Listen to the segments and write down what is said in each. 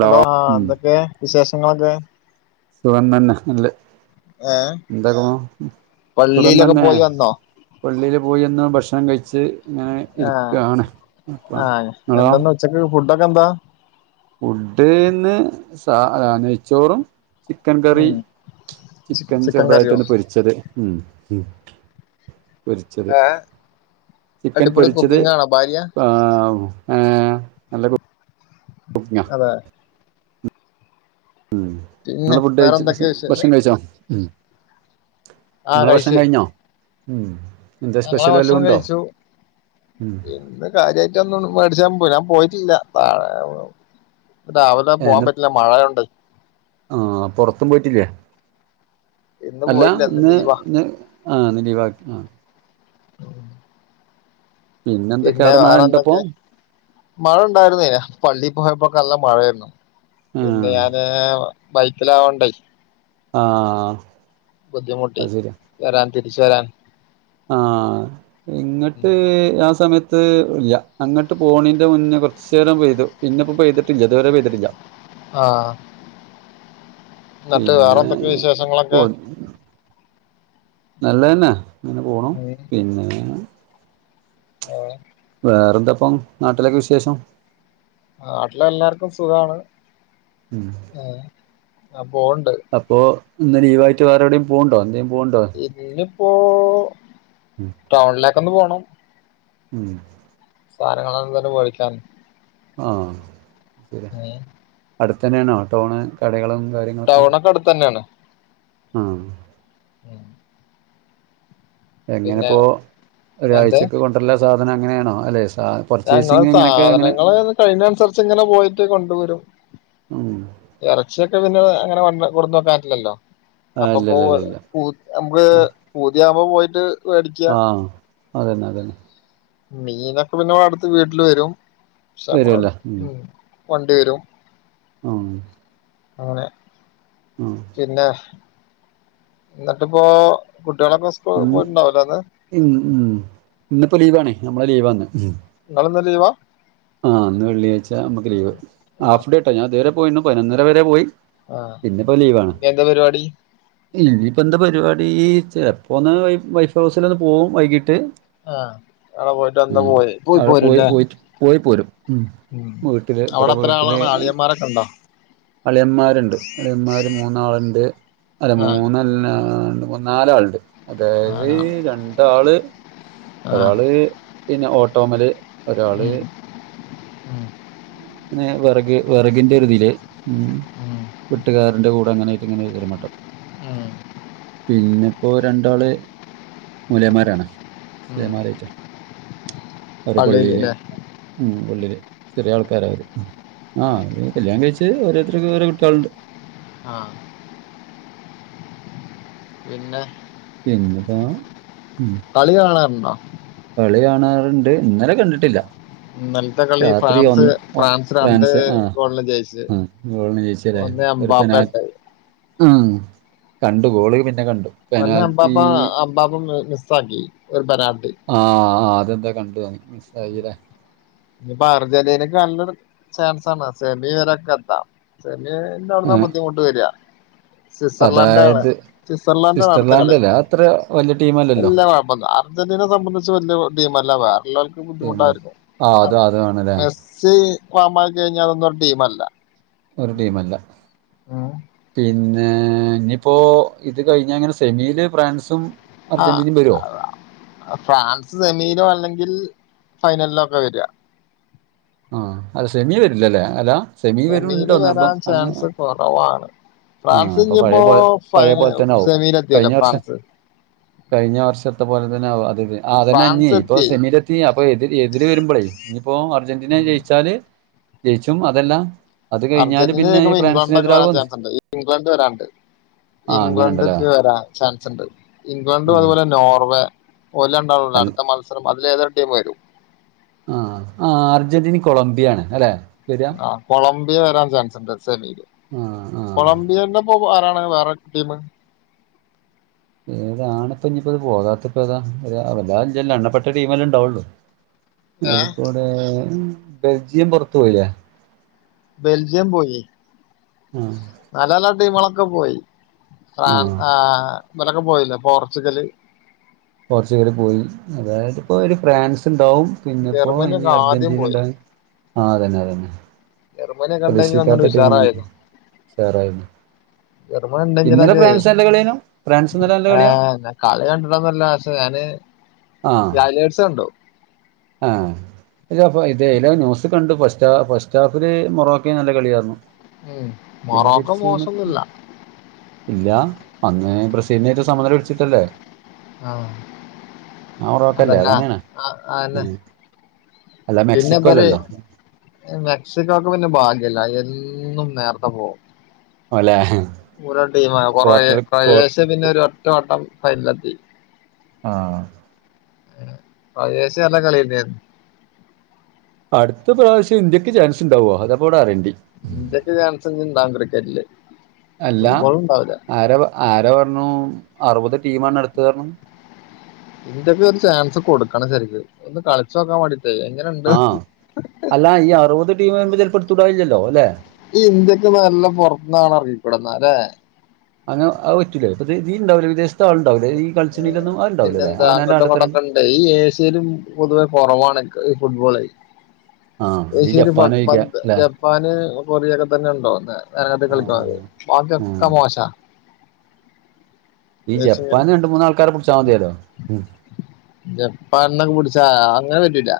Hello ആഹ് എന്തൊക്കെയാ വിശേഷ ങ്ങളൊക്കെ സുഖം തന്നെ അല്ലേ ഏ എന്തകുന്നു സുഖം പള്ളിയിലൊക്കെ തന്നെ പോയി വന്നോ പള്ളിൽ പോയി ന്ന് ഭക്ഷണം കഴിച്ച് ഇങ്ങനെ ആ ഇരിക്കാണ് ആ ങ്ങളോ എന്തെന്ന് ഉച്ചക്ക് ഫുഡെക്കന്താ ഫുഡ്‌ ന്ന് സാ നെയ്ച്ചോറും ചിക്കൻ കറി ഉം ചി- ചിക്കൻ ചെറുതായിട്ട് കറിയോ ഒന്ന് പൊരിച്ചത് മ്മ് മ്മ് പൊരിച്ചത് ഏ ചിക്കൻ അടിപൊളി പൊരിച്ചത് കുക്കിംഗ് ആണോ ഭാര്യ ആവു ഏഹ് അല്ലപോ ഞാ അതെ മ്മ് പിന്നെ നിങ്ങള് വേറെ ഫുഡ്കഴിച്ചോ എന്തൊക്കെയ വിശേഷം ഭക്ഷണം കഴിച്ചോ മ്മ് ആ നിങ്ങളെ ഭക്ഷണം കഴിച്ചേ കഴിഞ്ഞോ മ്മ് എന്തെ ഞങ്ങളെ സ്പെഷ്യൽ വല്ലോം ഭക്ഷണം ഉണ്ടോ മ്മ് കാര്യമായിട്ട് ഒന്നും പഠിച്ചാൻ പോയില്ല ഞാൻ പോയിട്ടില്ല രാവിലെ പോകാൻ പറ്റീല്ല മഴയുണ്ട് ആഹ് പുറത്തും പോയിട്ടില്ലേ ഇന്ന് അല്ല പോയില്ല ഇന്ന് ലീവാ ഇന്ന് ആഹ് ഇന്ന് ലീവാക്കി ആഹ് എന്തൊക്കെയാ പിന്നെ അവിടെ മഴ വേറെ ഇണ്ടപ്പോ എന്തൊക്കെയാ മഴ ഉണ്ടായിരുന്നെന പള്ളിയിൽ പോയപ്പോ ഒക്കെ നല്ല മഴ ആയിരുന്നു പിന്നെ ആഹ് ഞാന് ബൈക്കില് ആയോണ്ടേ ആഹ് ബുദ്ധിമുട്ടി അത് ശരിയാ വരാൻ തിരിച്ച് വരാൻ ആഹ് ഇങ്ങട്ട് ആ സമയത്ത് ഇല്ല അങ്ങോട്ട് പോണീന്റെ മുന്നേ കൊർച്ചേരം പെയ്തു പിന്നെപ്പൊ പെയ്തിട്ടില്ല ഇതുവരെ പെയ്തിട്ടില്ല ആഹ് എന്നിട്ട് വേറെ പിന്നെ എന്തൊക്കെ എപൊ വിശേഷങ്ങളൊക്കെ നല്ലതന്നെ ങ്ങനെ പോണു ഉം പിന്നെ ഏഹ് വേറെന്തപ്പം നാട്ടിലൊക്കെ വിശേഷം നാട്ടിലെല്ലാർക്കും സുഖാണ് ഉം ഏഹ് ആഹ് പോണ്ട് അപ്പൊ ഇന്ന് ലീവായിട്ട് വേറെ എവിടെയും പോവുണ്ടോ എന്തേം പോവുണ്ടോ ഇന്നിപ്പോ ടൗണിലേക്കൊന്ന് പോണം ഉം സാധനങ്ങളെന്തേലും വേടിക്കാൻ ആഹ് ശര്യ, ഏഹ് അടുത്തന്നേണോ ടൗണ് കടകളും കാര്യ ങ്ങളൊക്കെ, ടൗണൊക്കെ അടുത്തന്നെയാണ് ആഹ് ഉം പിന്നെ എങ്ങനെപ്പോ എന്ത് ഒരാഴ്ചക്ക് കൊണ്ടര്ലാ സാധനങ്ങനേണോ, അല്ലേയ് സാ ഞാങ്ങള സാധനങ്ങള്ന്ന് കഴിയ്ന്നൻനുസരിച്ച്ങ്ങനെ പോയിട്ട് കൊണ്ടുവരും. ഉം എറ ച്ചിയൊക്കെ പിന്നെ അങ്ങനെ വന്ന് കൊട്ന്നക്കാൻപറ്റില്ലല്ലോ. ആഹ് ഇല്ല അപ്പപ്പോ ഇല്ല ഇല്ല ഇല്ല പൂ നമുക്ക് ആഹ് പൂത്യാവുമ്പ പോയിട്ട് മേടിക്ക ആഹ് അതന്നെ അതന്നെ മീനൊക്കെ പിന്നെ വഅടുത്ത് വീട്ടില് വെരും. പക്ഷെമ്മള് വരുവല്ലേ ഉം വണ്ടി വരും ഉം അങ്ങനെ ആഹ് പിന്നെ ന്നട്ട്പ്പോ കുട്ട്യാളൊക്കെ സ്കൂ ഇന്ന് പോയിട്ടുണ്ടാവുലേ ന്ന് ഉം ഉം ഇന്നിപ്പോ ലീവാണേ നമ്മളെ ലീവാന്ന് ങ്ങള്ന്ന് ലീവാ ആഹ് ഇന്ന് വെള്ളിയാഴ്ച, അമ്മക്ക് ലീവ്. ആഹ് ഹാഫ് ഡേട്ടാ ഞാൻ ഇതുവരെ പോയിന്ന് പയ്നൊന്നര വരെ പോയി ആഹ് ഇന്ന്പ്പോ ലീവാണ് ഇനി എന്താ പരിപാടി ഇനിയിപ്പോ എന്ത പരിപാടി, ചെലപ്പോ ഒന്ന് വൈഫ് ഹൗസില് ഒന്ന് പോവും വൈകീട്ട് ആഹ് അവടെ പോയിട്ട് അന്ന് ഉം പോയി. പോയി അവിടെ പോരും ല്ലേ പോയിട്ട് പോയി പോരും. ഉം വീട്ടില് വടെ അവിടെ എത്ര വീട്ടില് ആളാണ് അളിയന്മാരൊക്കെ ഉണ്ടോ അളിയമ്മാരുണ്ട് അളിയമ്മാര് മൂന്നാള്ണ്ട് അല്ല ആഹ് മൂന്നല്ലാരണ്ട് മൂന്ന് നാലാൾ ണ്ട് അതായത് നാലാള് രണ്ടാള് ആഹ് ഒരാള് പിന്നെ ഓട്ടോമല് ഒരാള് ഉം ഉം ന്നേ വെറക് വെറകിന്റൊര് തില് ഉം വെട്ടുകാരന്റെ കൂടെ അങ്ങനെ ഇങ്ങനെ ഒര്മട്ടം ഉം പിന്നെ ഓ രണ്ടാള് മോല്യേമ്മാരാണ് ഉം ല്യേമാരായിറ്റണ്. അവര് പള്ളിയില് പള്ളീല് ല്ലേ മ് പള്ളില് ചെറിയാൾക്കാരാ അവര്. ആ ആഹ് അവര് കല്ല്യാണം കഴിച്ച് ഓരോര്ത്തര്ക്ക് ഓരോ കുട്ട്യാള്ണ്ട് ആഹ് പിന്നെ പിന്നെപ്പോ ഉം കളി കാണാറ്ണ്ടോ? കളി കാണാറ്ണ്ട്. ഇന്നലെ കണ്ടിട്ടില്ല ഇന്നലത്തെ കളി രാത്രി ഫ്രാൻസ് ഒന്ന് ഒ രണ്ട് ഫ്രാൻസ് ആ ഗോളിന് ജയിച്ച് ആ ഗോൾന് ജയ്ച്ച് ണ്ട്ലേ ഒന്ന് ഒരു എംബാപ്പ പെനാൽ ഹ് കണ്ടു ഗോള് പിന്നെ കണ്ടു ഒന്ന് പെനാൽറ്റി അംബാപ്പ അബാപ്പ മിസ് മിസ്സാക്കി ഒര് പെനാൾട്ട് ആഹ് ആ അതെന്താ കണ്ടു അന്ന് മിസ്സായിലെ ഇനിയിപ്പോ അർജൻ്റീനക്ക് നല്ലൊരു ചാൻസാണ് സെമി വരെയൊക്കെ എത്താം സെമീൻ്റെ അവിടുന്നാ ആഹ് ബുദ്ധിമുട്ട് വരുക സ്വിസർലാൻഡ് ആണ് അതായത് സിസർലാൻഡാണ് അടുത്ത സ്വിറ്റ്സർലാൻഡ് കളി അല്ലേ അത്ര വലിയ ടീമല്ലല്ലോ എല്ലാം [unintelligible] അർജന്റീനയെ സംബന്ധിച്ച് വല്ല്യ ടീമല്ല വേറള്ളോൽക്ക് ടീമ ബുദ്ധിമുട്ടായിരിക്കും ആഹ് അം അത് അതാണല്ലേ മെസ്സി ഫോമായ് കഴിഞ്ഞാ അതൊന്നും ഒരു ടീമല്ല ഒരു ടീമല്ല പിന്നേ ഇനിയിപ്പോ ഇത് കഴിഞ്ഞാ ഇങ്ങനെ സെമീല് ഫ്രാൻസും ആഹ് അർജന്റീനയും വരുവോ ഫ്രാൻസ് സെമീലോ അല്ലെങ്കിൽ ഫൈനൽലൊക്കെ വരുക ആഹ് അല്ല സെമീ വെരൂല്ലലേ അല്ല സെമീ വരും സെമീല് ഉണ്ടോ നിർബ വരാൻ അങ്ങനെ ചാൻസ് കുറവാണ് ആഹ് ഫ്രാൻസ് അപ്പ പഴയ ഇനിയിപ്പോ പോലെ പഴയ ഫൈന പോൽ തന്നെ ആവും സെമീലെത്തിയല്ലോ കഴിഞ്ഞ വർഷം ഫ്രാൻസ് കഴിഞ്ഞ വർഷത്തെ പോലെ തന്നെ ആവും അത് ആ അത് കഴിഞ്ഞേ ഫ്രാൻസ് ഇപ്പ എത്തിയേ സെമീല് എ ത്തി അപ്പോ എതിര് എതിര് വരുമ്പളെ ഇനിയിപ്പോ അർ ജന്റീന ജയിച്ചാല് ജയിച്ചും അതല്ലാ അർജന്റീന ജയിക്കുമ്പൊ ഇംഗ്ലണ്ടൊക്കെ വരാൻ ചാൻസുണ്ട് ഇനിയിപ്പോ ഇംഗ്ലണ്ട് വരാനുണ്ട് ആഹ് അങ്ങനെണ്ടല്ലേ ഇംഗ്ലണ്ട്ക്ക് വരാൻ ചാൻസുണ്ട് ഇംഗ്ലണ്ടും ആഹ് അതുപോലെ നോർവേ ഓല് ഒണ്ടാവുള്ളൂ അൽ അടുത്ത മത്സരം അതിൽ ഏതൊരു ടീമ് വരും ആഹ് ആഹ് അർജന്റീനയും കൊളംബിയാ ആണ് അല്ലേ ആഹ് കൊളംബിയ വരാൻ ചാൻസുണ്ട് സെമീല് ആഹ് ആഹ് കൊളംബിയൻ്റ ഒപ്പം ആരാണ് വേറെ ടീമ് ഏതാണ് ഇപ്പം ഇനിയിപ്പോ അത് പോകാത്തത് ഇപ്പൊ ഏതാ ഏതാ വെല്ല്യ ആളില്ലല്ലോ എണ്ണപ്പെട്ട ടീമല്ലേ ഇണ്ടാവുള്ളു ഏ അതിൽക്കൂടെ ബെൽജിയം പൊറത്ത് പോയില്ലേ ബെൽജിയം പോയി ആഹ് നല്ല നല്ല ടീമുകളൊക്കെ പോയി ഫ്രാൻ ആഹ് ആ ഇവലൊക്കെ പോയില്ലേ പോർച്ചുഗല് പോർച്ചുഗല് പോയി അതായത് ഇപ്പൊ ഒരു ഫ്രാൻസ് ഉണ്ടാവും പിന്നിപ്പോ ഇനി ജർമ്മനിയൊക്കെ ആദ്യം അർജന്റീന പോയി ഉണ്ടാവും ആ അതന്നെ അതന്നെ ജർമനിയൊക്കെ ഉണ്ടെങ്കി ഒന്നൂടെ പ്രതീക്ഷിക്കാത്ത ടീമാണ് ഉഷാറായേനെ ഉഷാറായിരുന്നു ജെർമനി ഇന്നലെ ഉണ്ടെങ്കിലൊക്കെയേ ഫ്രാൻസ് നല്ല കളിയേനു ഫ്രാൻസ് ഇന്നലെ നല്ല കളിയാ ആഹ് അതന്നെ കളി കണ്ടിട്ടൊന്നുല്ല പക്ഷെ ഞാന് ലലേഡ്സ് കണ്ടു ആഹ് ഇല്ല ഫാ ഇതേ എയിലോ ന്യൂസിൽ കണ്ടു ഫസ്റ്റാ ഫസ്റ്റാഫില് മൊറോക്കേയും നല്ല കളിയായിരുന്നു ഉം മൊറോക്കൊ മോശൊന്നുല്ല ഇല്ലാ അന്ന് ബ്രസീലിനായിറ്റ് സമനില പിടിച്ചിട്ടല്ലേ ആഹ് ആ മൊറോക്കല്ലേ അതന്നെ അതന്നെയാണ് ആഹ് അതന്നേ ഉം. അല്ല പിന്നെ മെക്സിക്കോ ഇപ്പൊ അത് അല്ലല്ലോ മെക്സിക്കോക്ക് പിന്നെ ഭാഗ്യമില്ല എന്നും നേരത്തെ പോവും അല്ലെ ഒരോ ടീമാണ് കൊറേ ക്വാർട്ടർ ക്വാർ ക്രൊയേഷ്യ പിന്നെ ഒരു ഒറ്റ വട്ടം ഫൈനലിലെത്തി ആഹ് ക്രൊയേഷ്യ നല്ല കളി തന്നെയായിരുന്നു അടുത്ത പ്രാവശ്യം ഇന്ത്യക്ക് ചാൻസ് ഉണ്ടാവോ അതാ ഇപ്പോ ഇവിടെ അറിയേണ്ടി ഇന്ത്യക്ക് ചാൻസ് ഇനി ഉണ്ടാവും ക്രിക്കറ്റില് അല്ല ഫുട്ബോൾ ഉണ്ടാവില്ല ആരാ പ ആരാ പറഞ്ഞു അറുപത് ടീമാണ് അടുത്തതെ പറഞ്ഞു ഇന്ത്യക്ക് ഒരു ചാൻസ് കൊടുക്കണം ശരിക്കും ഒന്ന് കളിച്ച് നോക്കാൻ വെണ്ടീട്ടെ ആഹ് അല്ല ഈ അറുപത് ടീം വരുമ്പോ ചിലപ്പോ എടുത്ത് കൂടായില്ലല്ലോ അല്ലെ ഈ ഇന്ത്യക്ക് നല്ല പൊറത്തൂന്ന് ആളെ എറക്കി കൂടെ എന്നാൽ അല്ലേ അങ്ങനെ അത് പറ്റില്ലേ ഇപ്പത് ദീൽ ഉണ്ടാവില്ലെ വിദേശത്ത് ആൾ ഉണ്ടാവെലെ ഈ കളിച്ചണീലൊന്നും ആ ഉണ്ടാവല്ലല്ലെ പിന്നെന്താ അവനാന്റെ അങ്ങോട്ടും നാട്ട്തെ രണ്ട് ഇങ്ങോട്ടൊക്കെ ഈ ഏഷ്യെലും പോതുവെ കോറവാണ് ഈ ഫുട്ബോളെയി ആഹ് ഈ ഏഷ്യ ഒര് ജപ്പാന് പട്ട് ചോയിക്കാ പന്ത് അല്ലെ ജപ്പ് പ്പാൻ പൊറിയൊക്കെ തന്നെ ഉണ്ടോ [unintelligible] കളിക്കാർ ആഹ് ഉം ബാക്കിയൊക്കെ മോശാ ഈ ഏഷ്യൻ ജപ്പാന് രണ്ട്‌ മൂന്ന് ആൾക്കാരെ പിടിച്ചാൽ മതിയല്ലോ ഉം ജപ്പാന്നോക്കെ പിടിച്ചാ അങ്ങനെ പറ്റുല്ല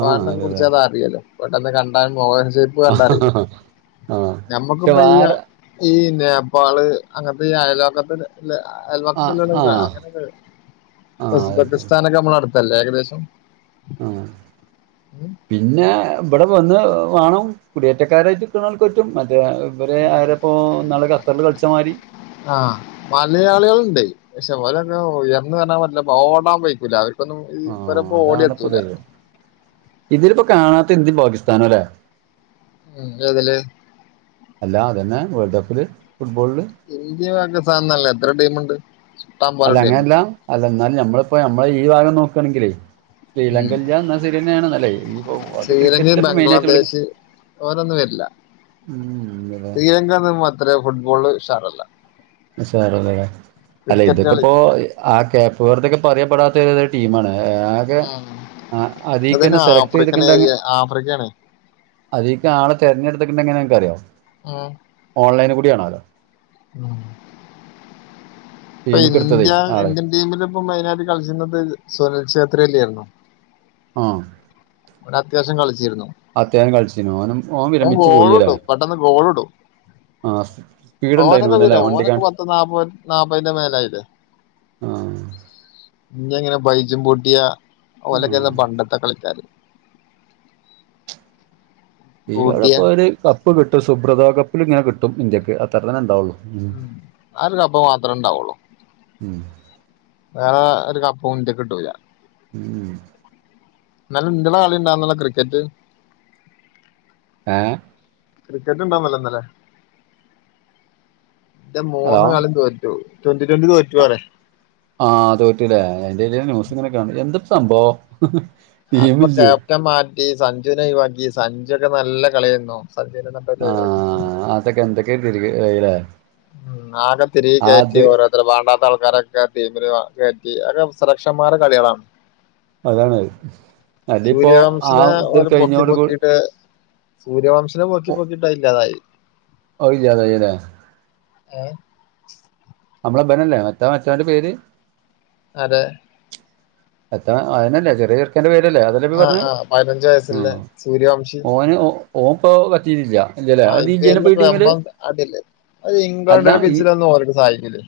ആഹ് പിടിച്ചാ അതെതെ അത് അറിയല്ലോ പെട്ടെന്ന് കണ്ടാലും മോഹൻ ഷെയിപ്പ് കണ്ട അറിയില്ലെ ആഹ് പക്ഷെ ഞമ്മക്കിപ്പൊ ഈ വേറെ ഈ നേപ്പാള് അങ്ങനത്തെ ഈ അയൽവക്കത്ത്ന്ന്ള്ള ആഹ് അയൽവക്കത്ത്ള്ള ആഹ് അങ്ങനെയൊക്ക ആഹ് ഉസ്ബസ്ക്കിസ്ഥാനൊക്കെ നമ്മളെ അടുത്തല്ലേ ഏകദേശം ആഹ് ഉം പിന്നെ ഇവിടെ വന്ന് വാണം കുടിയേറ്റക്കാരായിട്ട് നിക്ക്ണോൽക്ക് പറ്റും മറ്റേ ഇവരെ അരെ പ്പോ ഇന്നാൾ കത്തറ്‌ല് കളിച്ച മാതിരി ആഹ് മലയാളികളുണ്ട് പക്ഷെ ഓലൊക്കെ ഉയർന്ന് വരാൻ പറ്റില്ല ഓടാൻ വയിക്കൂല അവ ർക്കൊന്നും ഈ ആഹ് ഇവരൊപ്പോ ഓടിയ എത്തൂല്ല ഇതിൽപ്പോ കാണാത്ത ഇന്ത്യ പാകിസ്ഥാനും അല്ലെ ഉം ഏതിൽ അല്ലാ അതന്നെ വേൾഡ് കപ്പിൽ ഫുട്ബോളിൽ ഇന്ത്യ പാക്കിസ്ഥാനോന്നല്ല എത്ര ടീമുണ്ട് ഇഷ്ടം പോലെ അല്ല ടീം അങ്ങനെയല്ല അല്ല എന്നാലും നമ്മളിപ്പോ നമ്മളെ ഈ ഭാഗം നോക്കാണെങ്കിൽ ഉം ശ്രീലങ്കല്ല എന്നാ സെരിയന്നെയാണ്ന്നാല്ലേ ഇപ്പൊ അത് ശ്രീലങ്ക ക്രിക്കറ്റ്ൽ ഇപ്പോ മെയിനായിട്ട് വിളിക്ക ബംഗ്ലാദേശ് ഓരൊന്നും വേര്ല്ല ഉം അതെ ശ്രീലങ്കല്ല അത്രേ ഫുട്ബോള് ഉഷാറല്ല ഉഷാറല്ലല്ലേ അല്ല ക്രിക്കറ്റ് കളി ഇതൊക്കെപ്പോ ആഹ് കേപ്പ് വർത്തൊക്കെ പറയപ്പെടാത്ത എദോ ടീം ആണ് ആഹ് അതിക്കന്നെ അതന്നെ സെലക്ട് ആഫ്രിക്കൻ ചെയ്തിക്കിണ്ടങ്കിൽ ഏരിയ ആഫ്രിക്കയാണ് അതിക്ക് ആളെ തെരഞ്ഞെടുത്ത്ക്കെന്നെ എങ്ങെനെയാന്ന് നിങ്ങക്ക് അറിയോ ഓൺലൈന് കൂടിയണാല്ലോ ഇപ്പൊ ടീമ്ക്ക് ഇട്ത്തതേ ഇന്ത്യ ആള് ഇന്ത്യൻ ടീമില് ഇപ്പം മൈയിനായിട്ട് കളിച്ച്ന്നത് സോനൽ ഷെത്രെല്ലി ആണല്ലോ ആഹ് അത്യാവശ്യം കളിച്ചിരുന്നു അത്യാഹം കളിച്ചിരുന്നു ഓനും ഓൻ വിരമിച്ചു പോയില്ലേ പെട്ടെന്ന് ഗോൾ ഇടും ആഹ് സ്പീട്ണ്ടായിന് ഓനല്ലേ വണ്ടിക്കാ ഇപ്പം നാപ്പ നാപ്പതിന്റെ മേലായില്ലെ ആഹ് ഇനിയങ്ങനെ ബൈജും പൊട്ടിയ ആഹ് ഓലൊക്കെ പണ്ടത്തെ കളിക്കാര് ഇയാടെ പൂട്ടിയ ഇപ്പോ ഒരു കപ്പ് കിട്ടും സുബ്രത കപ്പിൽ ഇങ്ങനെ കിട്ടും ഇന്ത്യക്ക് അത്രന്നെ ഉണ്ടാവുള്ളൂ ഉം ആഹ് ഒരു കപ്പ് മാത്രേ ഇണ്ടാവുള്ളൂ ഉം വേറെ ഒരു കപ്പും ഇന്ത്യക്ക്‌ കിട്ടൂല ഉം ന്നാലും ഇന്ത്യടെ കളിണ്ടാർന്നല്ലെ ക്രിക്കറ്റ് ആഹ് ക്രിക്കറ്റ് ഇണ്ടാർന്നല്ലോ ഇന്നലേ ഇന്ത്യ ഹലോ മൂന്നു കാളീം തോറ്റു ട്വന്റി ട്വന്റി തോറ്റു ആഹ് തോറ്റില്ലേ എന്റെലെ ന്യൂസ് ഇങ്ങനെ കണ്ട് എന്തൊപ്പ സംഭവം അതിപ്പോ ടീമില്ലേ ക്യാപ്റ്റൻ മാറ്റി സഞ്ജുവിനെ ഒഴിവാക്കി സഞ്ജു ഒക്കെ നല്ല കളിയന്നോ സഞ്ജുവിനെ അതെ [unintelligible] ഇതൊക്കെ എന്തൊക്കെയ [unintelligible] ഉം ആഗത്തിരി [unintelligible] ഈ വേണ്ടാത്ത ആൾക്കാരൊക്കെ ടീമിന് കേറ്റി അതൊക്കെ സുരക്ഷമാരെ കളികളാണ് അതാണ് അതിപ്പോ ആ സൂര്യാവംശിനെ ഇത് ഓര പൊക്കി കഴിഞ്ഞോട് കൂ പൊക്കിട്ട് സൂര്യവംശനെ പോക്കി പോക്കിട്ടായില്ലാതായി ഓ ഇല്ലാതായില്ലെ ഏഹ് ഞമ്മളെ ഇബനെല്ലെ മറ്റാ മറ്റോന്റെ പേര് അതെ എത്തണ അതിനല്ലേ ചെറിയ ക്കെന്റെ പേരല്ലേ അതല്ലെ ഇപ്പ ഈ ആഹ് പർണ് ആഹ് പതിനഞ്ച് വയസ്സില്ലെ ആഹ് സൂര്യവംശി ഓന് ഒ ഓം ഇപ്പൊ കത്തീലില്യ ഐ പി എൽ ഒക്കെ വമ്പം അടിയല്ലേ അത് അല്ല ഇംഗ്ലണ്ടേരെ ഈ പിരിച്ച് വിടാൻ നിന്നകലെന്നെ. ഒന്നും ഓർക്ക് സഹായിക്കില്ലേ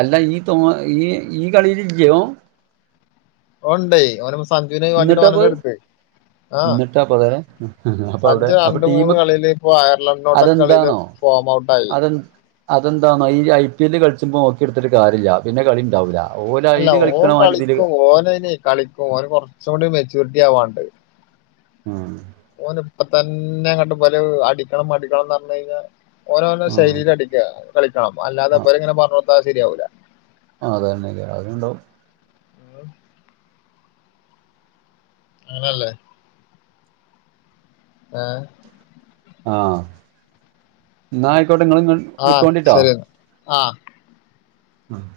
അല്ല ഈ തോ ഈ ഈ കളീല് ഇല്യെ ഓൻ ഓണ്ടേ ഓനെ സഞ്ജുവിനെ ഒഴിവാക്കിട്ട് എന്നിട്ടാപ്പ ഓനെല്ലെ ഇട്ത്ത് ആഹ് എന്നിട്ടാപ്പ അതെ അപ്പൊ അവിടെ സഞ്ജു അപ്പൊ രണ്ട് ടീം മൂന്ന് കളീല് ഇപ്പൊ അയർലണ്ട്നോട്ടൊക്കെ കളീല് ഫോമൗട്ടായി അതെന്താണ് ഐ ഐ പി എല്ല് കളിച്ചുമ്പൊ ഓക്കി ഇട്ത്തിട്ട് കാര്യല്യ പിന്നെ കളി ഇണ്ടാവൂല അല്ല ഓൻ കളിക്കും ഓന് ഐനെ കളിക്കും ഓന് കാെറച്ച് കൂടിം മെച്യൂരിറ്റി ആവാണ്ട് ഉം ഓന് ഇപ്പതന്നെ അങ്ങട്ട് പൊലൗ അടിക്കണം അടിക്കണംന്നർഞ്ഞൈഞ്ഞാ ഓന് ഓന്റെ ആഹ് ഷൈലീല് അടിക്കാ കളിക്കണം അല്ലാതെ ഇപര് ഇങ്ങനെ പർണൊട്ത്താ ശരിയാവൂല ആഹ് അതെന്നെല്ലേ അതും ഇണ്ടാവും അങ്ങനെ എല്ലേ ഏഹ് ആഹ് ഇന്നാ ഐക്കോട്ടെ ഇങ്ങള് ഇങ്ങ ആഹ് ശരിയെന്നാ ആഹ് ആഹ്